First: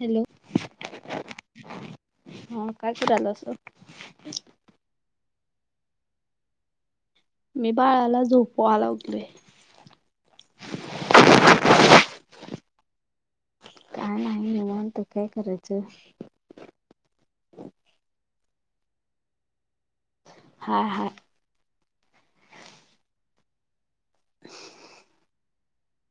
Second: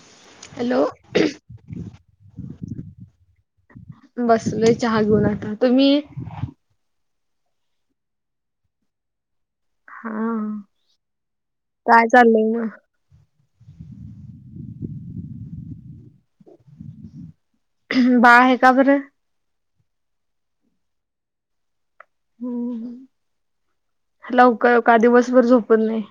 Hello. Hello. हा काय करायलं असं बसलोय चहा घेऊन आता. तुम्ही? मी बाळाला झोपवाला उठले. हा काय चाललंय म? काय नाही निवांत, काय करायचं. बाळ आहे का बरं? हाय हाय. हो हो लवकर का दिवसभर झोपत नाही?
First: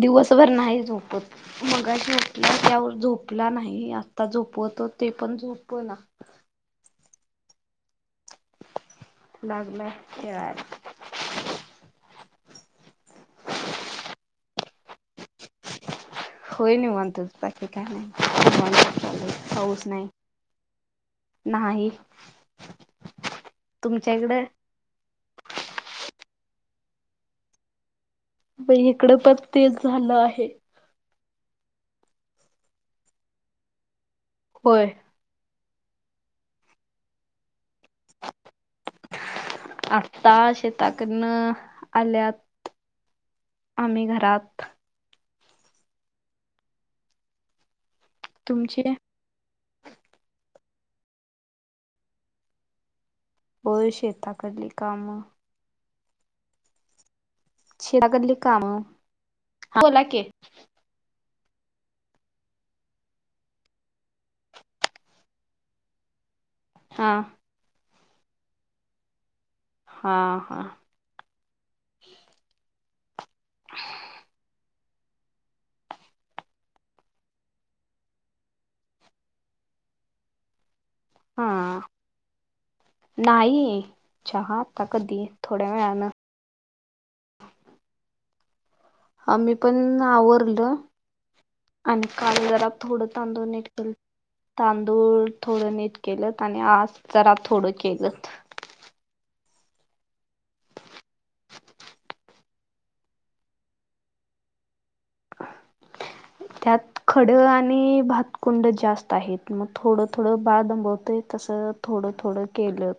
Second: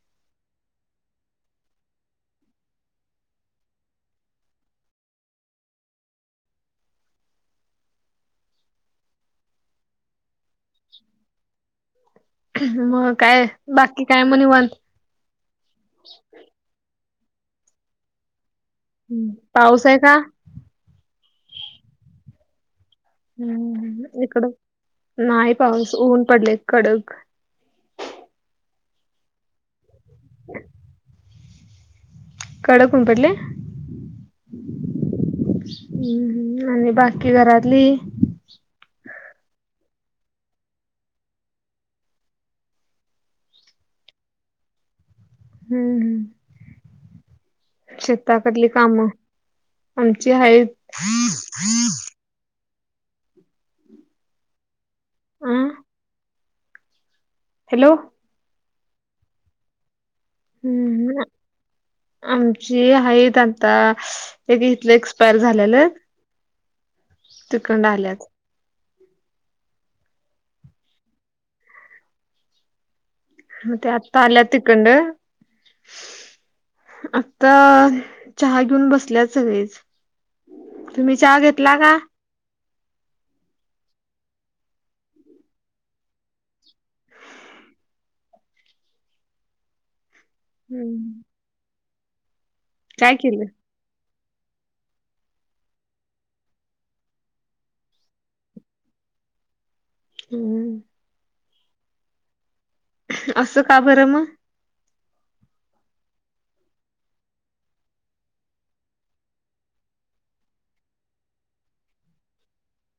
दिवसभर नाही झोपत. मगाशी उठलाय त्यावर झोपला नाही, आता झोपवतो ते पण झोप ना. लागलाऊ खेळायला. हम्म, मग काय बाकी काय मग निवांत. होय निवांतच, बाकी काही नाहीच. निवांत चालू आहे पाऊस आहे नाही. का नाहही हम्म हम्म. इकडं नाही पाऊस ऊन पडलंय कडक. मग हिकडं पण तेच झालं आहे. [inaudible] कडक ऊन पडलंय? होय. हम्म हम्म आणि बाकी घरातली? आत्ता शेताकडनं आल्यात आम्ही घरात. हम्म हम्म. शेताकडली तुमचे कामं आमची हाईत. होय शेताकडली कामं. अं हॅलो [unintelligible] काम, हा बोला की. हम्म ना आमची आहेत आता ते इथलं एक्सपायर झालेलं हां. तिकंड आल्यात. हा हा. ते आता आल्या ते कंडं आता चहा घेऊन बसल्याच सगळीच. तुम्ही चहा हा घेतला का? नाही, चहा आत्ता कधी थोड्या वेळानं. आम्ही पण आवरलं. हम्म. आम्ही काल जरा थोडं काय केलं तांदूळ नीट केलं. तांदूळ थोडं नीट केलं आणि आस जरा थोडं केलं. हम्म. असं का बरं मग? [inaudible] त्यात खडं आणि भातकुंड जास्त आहेत मग थोडं थोडं बाळ दंबवत तसं. थोडं थोडं केलं.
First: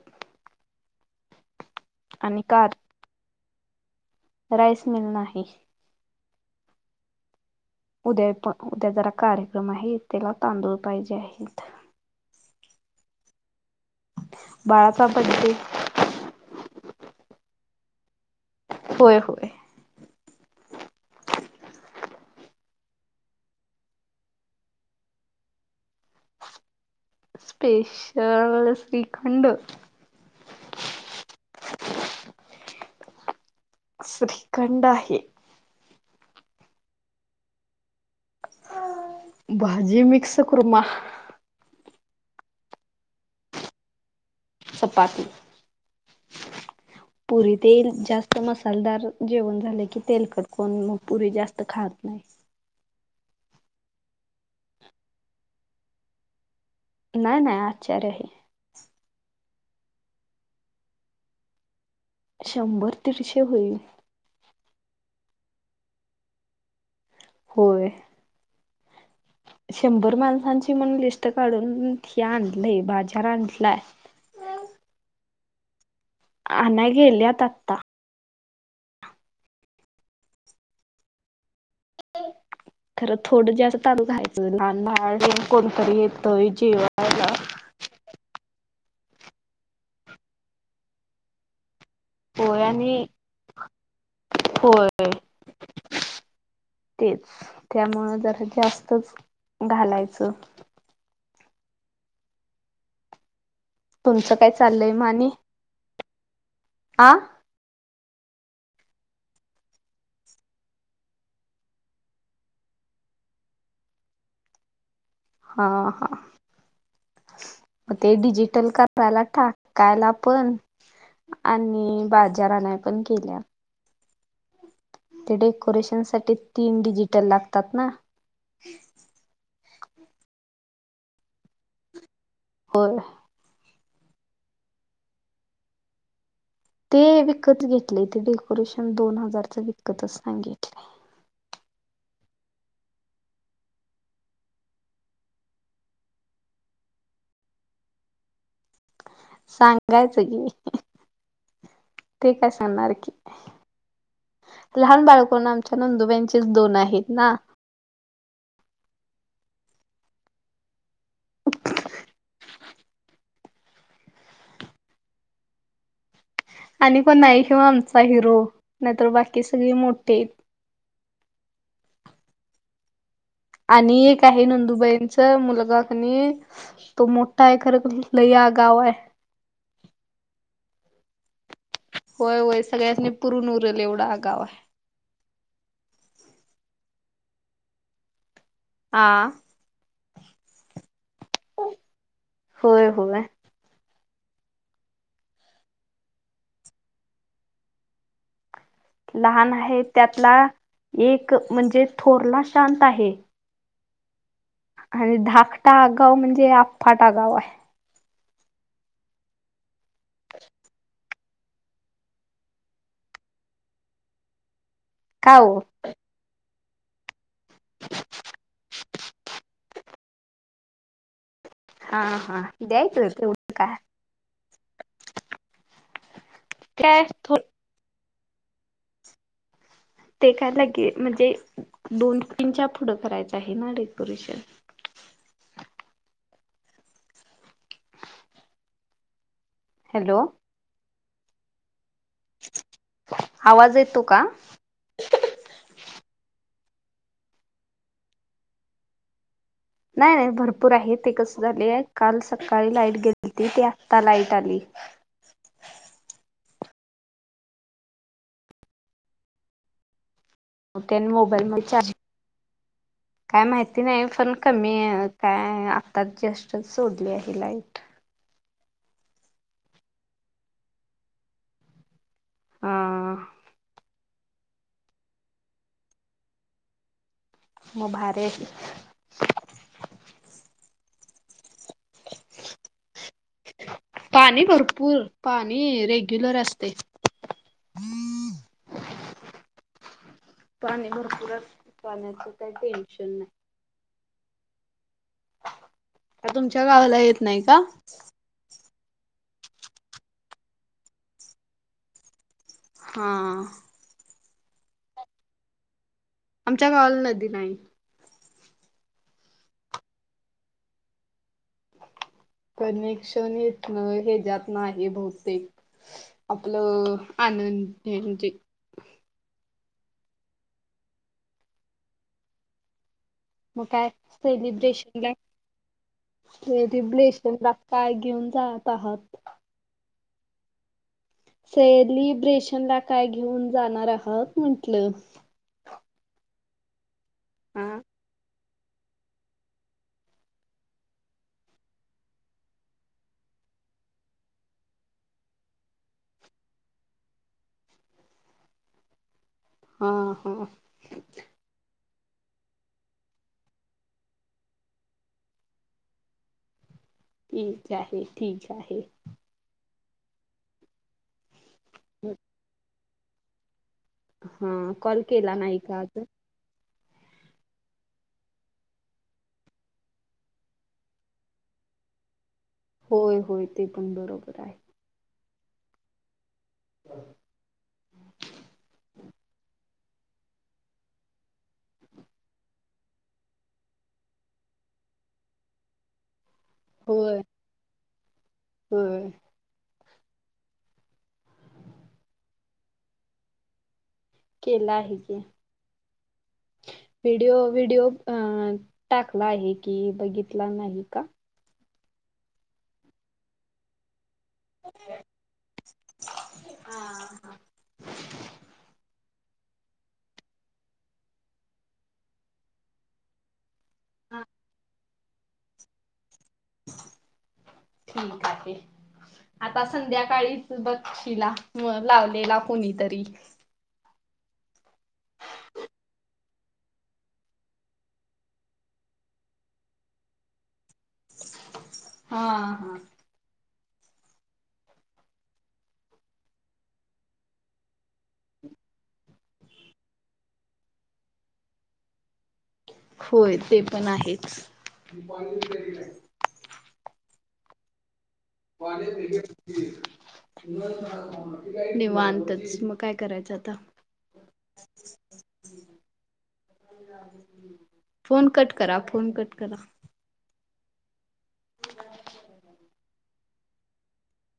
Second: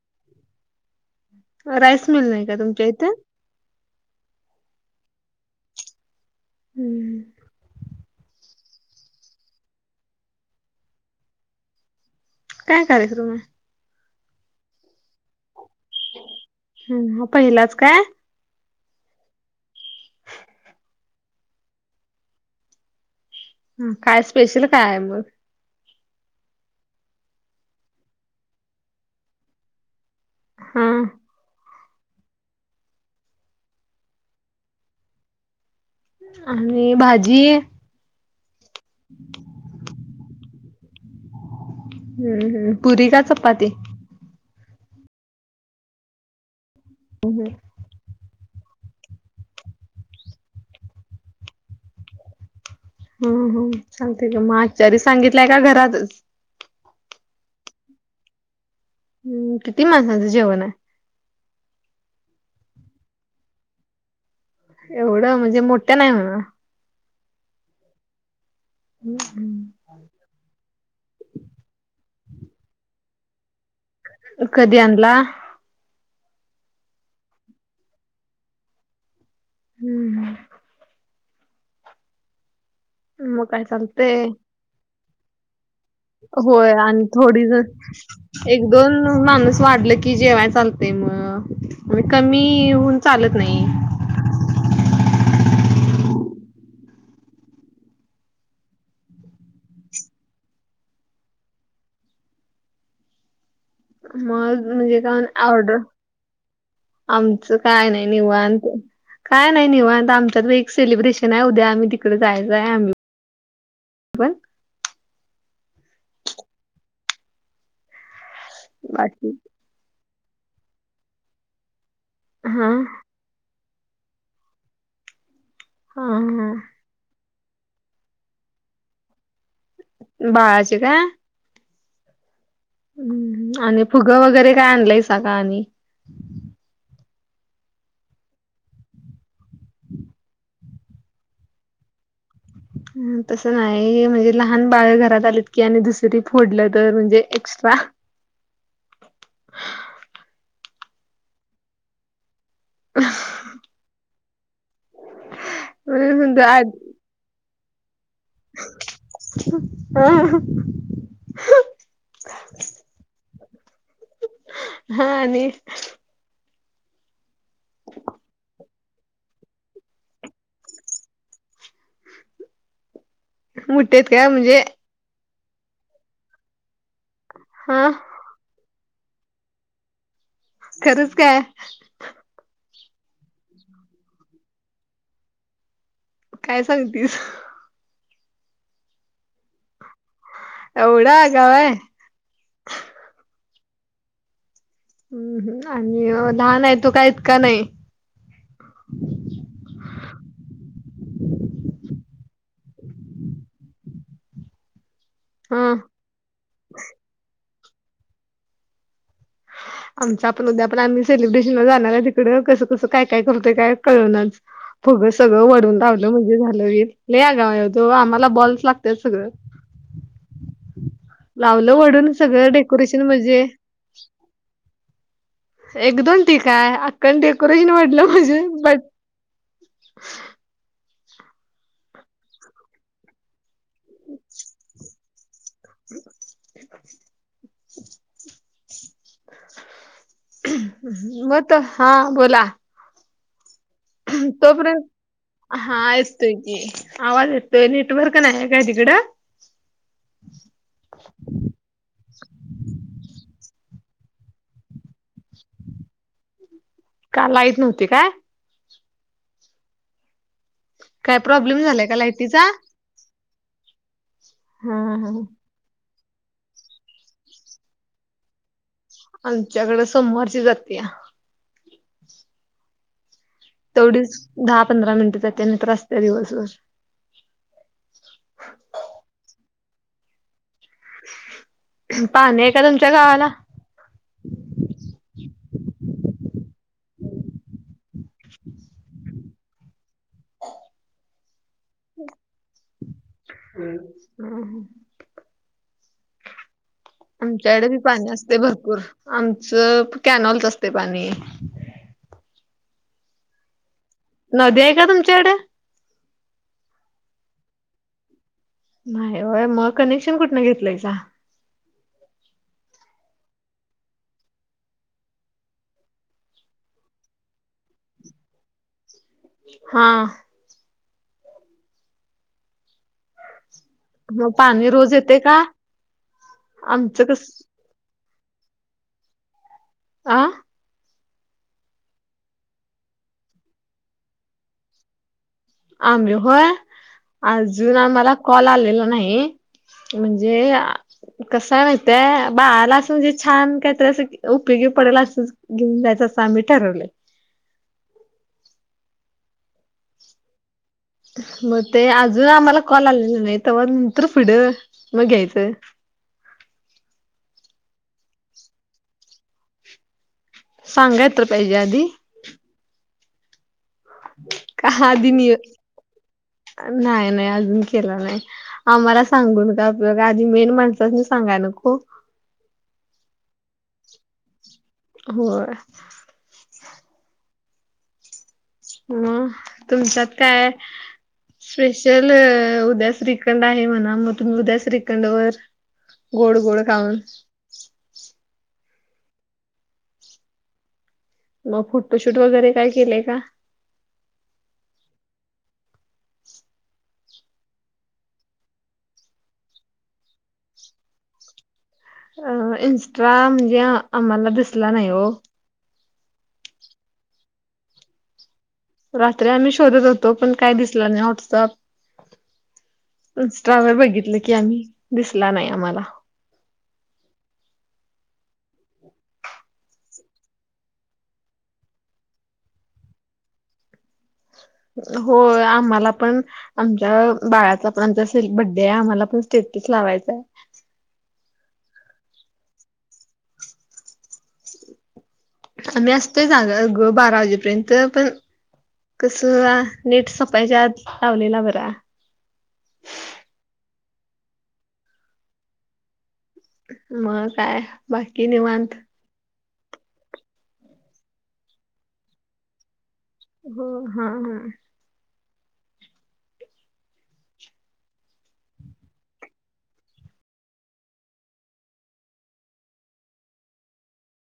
राईस मिल आणि नाही का कार तुमच्या इथे? राईस मिल नाही. हम्म. उद्या पण उद्या जरा कार्यक्रम आहे त्याला तांदूळ पाहिजे आहेत. काय कार्यक्रम आहे. बाळाचा बर्थडे. ह पहिलाच काय? होय होय. ह काय स्पेशल काय मग? स्पेशल श्रीखंड हा. श्रीखंड आहे. आणि भाजी. भाजी मिक्स कुर्मा. हम्म हम्म पुरी का चपाती? चपाती हम्म पुरी तेल जास्त‌. तर मसालदार जेवण झाले की तेल कटकून मग पुरी जास्त खात नाही. हम्म हम्म सांगते का म आचारी सांगितलंय का घरातच? नाही नाही आचारी आहे. हम्म किती माणसांचं जेवण आहे? शंभर तीडशे होईल. एवढं म्हणजे मोठ्या नाही म्हणा. होय. हम् हम्. शंभर माणसांची मण लिस्ट काढून हे आणलंय बाजार आणलाय. कधी आणला? आणाया गेलेत आत्ता. हम्म हम्. खरं मग थोडं काय जास्त ताडू चालतंय खायचं लहान [unintelligible] कोणीतरी. होय आण. थोडी ज एक दोन माणूस वाढल की जेवाय चालते म. ओय कमी होय येऊन आणि चालत नाही. होय. तेच त्यामुळं जरा जास्तच घालायचं. तुमचं काय मज चाललंय म्हणजे म का न आणि ऑर्डर आ आमचं काय नाय निवांत. काय नाही निवांत आमच्या तर एक सेलिब्रेशन आहे उद्या आम्ही तिकडे जायचंय आम्ही पण हा हा. मग ते डिजिटल करायला बाकी टा कायला पण आणि हा बाजारान पण केल्या. ते डेकोरेशन हा साठी हा तीन डिजिटल लागतात ना. बाळाचे काय होर हम्म, आणि फुगं वगैरे काय आणलायसा का आणि? ते विकत घेतले ते डेकोरेशन दोन हजारचं विकतच सगितले ह तसं नाही म्हणजे लहान बाळ घरात आलेत की आणि दुसरी फोडलं तर म्हणजे एक्स्ट्रा सांगायचं की ठीक आहे नाकी लहान बाळकोूनम छानुनदुब्यांचेच दोन आहेत ना [unintelligible] हा आणि आणि कोण नाही घिऊ आमचा हिरो नाहीतर बाकी सगळी मोटे मोठे आणि आहेत एक काय आहे म्हणजे नंदुबाईंच मुलगा कनी तो मोठा आहे खर हा लगावा आहे खरंच काय होय होय सगळ्यांचस नी पुरून उरल एवढं गाव आहे काय सांगतीस? हां एवढा गाव आहे होय होय हम्म हम आणि लहान आहे तो का इतका नाही लहान आहे त्यातला एक म्हणजे थोरला शांत आहे आणि धाकटा हा आगाव म्हणजे अप्फाट गाव आहे आमच आपण उद्या आपण आम्ही सेलिब्रेशनला जाणार तिकडं. कसं कसं, काय काय करतोय काय कळनाच. फगं का सगळ ओ वरून धवलं म्हजे झालं ल लई आगाव आहे ओ तो आम्हाला बॉल्स लागत सगळं लावलो हा वडून हा सगळं डेकोरेशन द्यायचं म्हणजे तेवढं काय एक दोन ठिकाय काय अखंड थो डेकोरेशन ल म्हंटल्यावर म्हझे ब ते काय लागेल म्हणजे दोन तीनच्यार पुढं करायचं आहे ना डेकोरेशन [unintelligible] [inaudible] [inaudible] हॅलो. मगत हा बोला आवाज येत तोपर्यंत हा एतोय की, आवाज येतोय नेटवर्क नाही काय तिकडं नाही नाही भरपूर आहे ते कस झाले काल सकाळी लाईट गेली त ती आता लाईट आली का लाईट नव्हती काय? मग त्यानी काय मोबाईल प्रॉब्लेम मग झालाय चार्ज का लायटीचा काय माहिती नाही पण कमी हा हा काय अ आता, जस्टचं सोडली आहे लाईट. आमच्याकडे सोमवारची जातेया हां तेवढीच दहा पंधरा मिनिटात टि वी तर असते दिवसभरात मग भारी हाय की. पाणी आहे का तुमच्या गावाला पाणी भरपूर पाणी रेग्युलर असतेय. [inaudible] पाणी भरपूर असतं पाण्याचं काही टेन्शन नाही. [unintelligible] का तुमच्या गावाला येत नाही का? ते भरपूर आमचं कॅनॉलचं असते पाणी. हां. नदी आहे का तुमच्याकड? आमच्या गावाला नदी नाही. नाही होय म कनेक्शन कुठनं घेतलायसा? कनेक्शन येत नाय हे जात नाय हे बहुतेक आपपल अनी. हां. म काय मग पाणी रोज सेलीब्रेशनला येते का आमचं कस सेलिब्लेशनला. काय घेऊन जात आहात? आह. सेलिब्रेशनला काय घेऊन जाणार आहात म्हंटलं? आंमबल होय हा अजून आम्हाला कॉल आलेला नाही. म्हणजे. कसय माहितय बाळाला असं म्हणजे छान कायत असं उपयोगी पडेल असंच. घेऊन जायचं सा ठरवले. हां हां. म ते अजून आम्हाला कॉल आलेला नाही तेव्हा नंतर पुढं मग घ्यायचं. ठीक आहे ठीक आहे. सांगायचं होत हजय आधी. हो. हा कॉल केला नाही का आता? नाय नाय अजून केला नाय. आम्हाला सांगून काय उपयोग आहे आधी मेन माणसानी सांगाय नको. होय होय ते पण बरोबर आहे. होय. म तुमच्यात काय स्पेशल उद्या श्रीखंड आहे म्हणा म तुम्ही उद्या श्रीखंड वर गोड गोड खाऊन. बरं. मग फोटोशूट वगैरे काय केलंय का? केला आहे की. [inaudible] व्हिडिओ व्हिडिओ अ टाकला आहे की बघितला नाही का? अ इन्स्ट्रा म्हणजे आम्हाला दिसला नाही ओ. हा हा. रात्री आम्ही शोधत होतो पण काय दिसला नाही वॉट्सअप. इन्स्टावर बघितलं हा की आम्ही दिसला नाही आम्हाला. ठीक आहे. आता संध्याकाळीच बक्षीला म लावलेला कोणीतरी. होय आम्हाला पण आमच्या बाळाचा पण आमचं सेली बड्डे आहे आम्हाला पण स्टेटस लावायच आहे. हा हा. आम्ही असतोय जागं बारा वाजेपर्यंत पण कसं नेट सपायच्या आत लावलेला बरा. होय ते पण आहेच. म काय बाकी निवात. निवांतच मग काय करायचं आता? हो हा हा. फोन कट करा, फोन कट करा. [inaudible]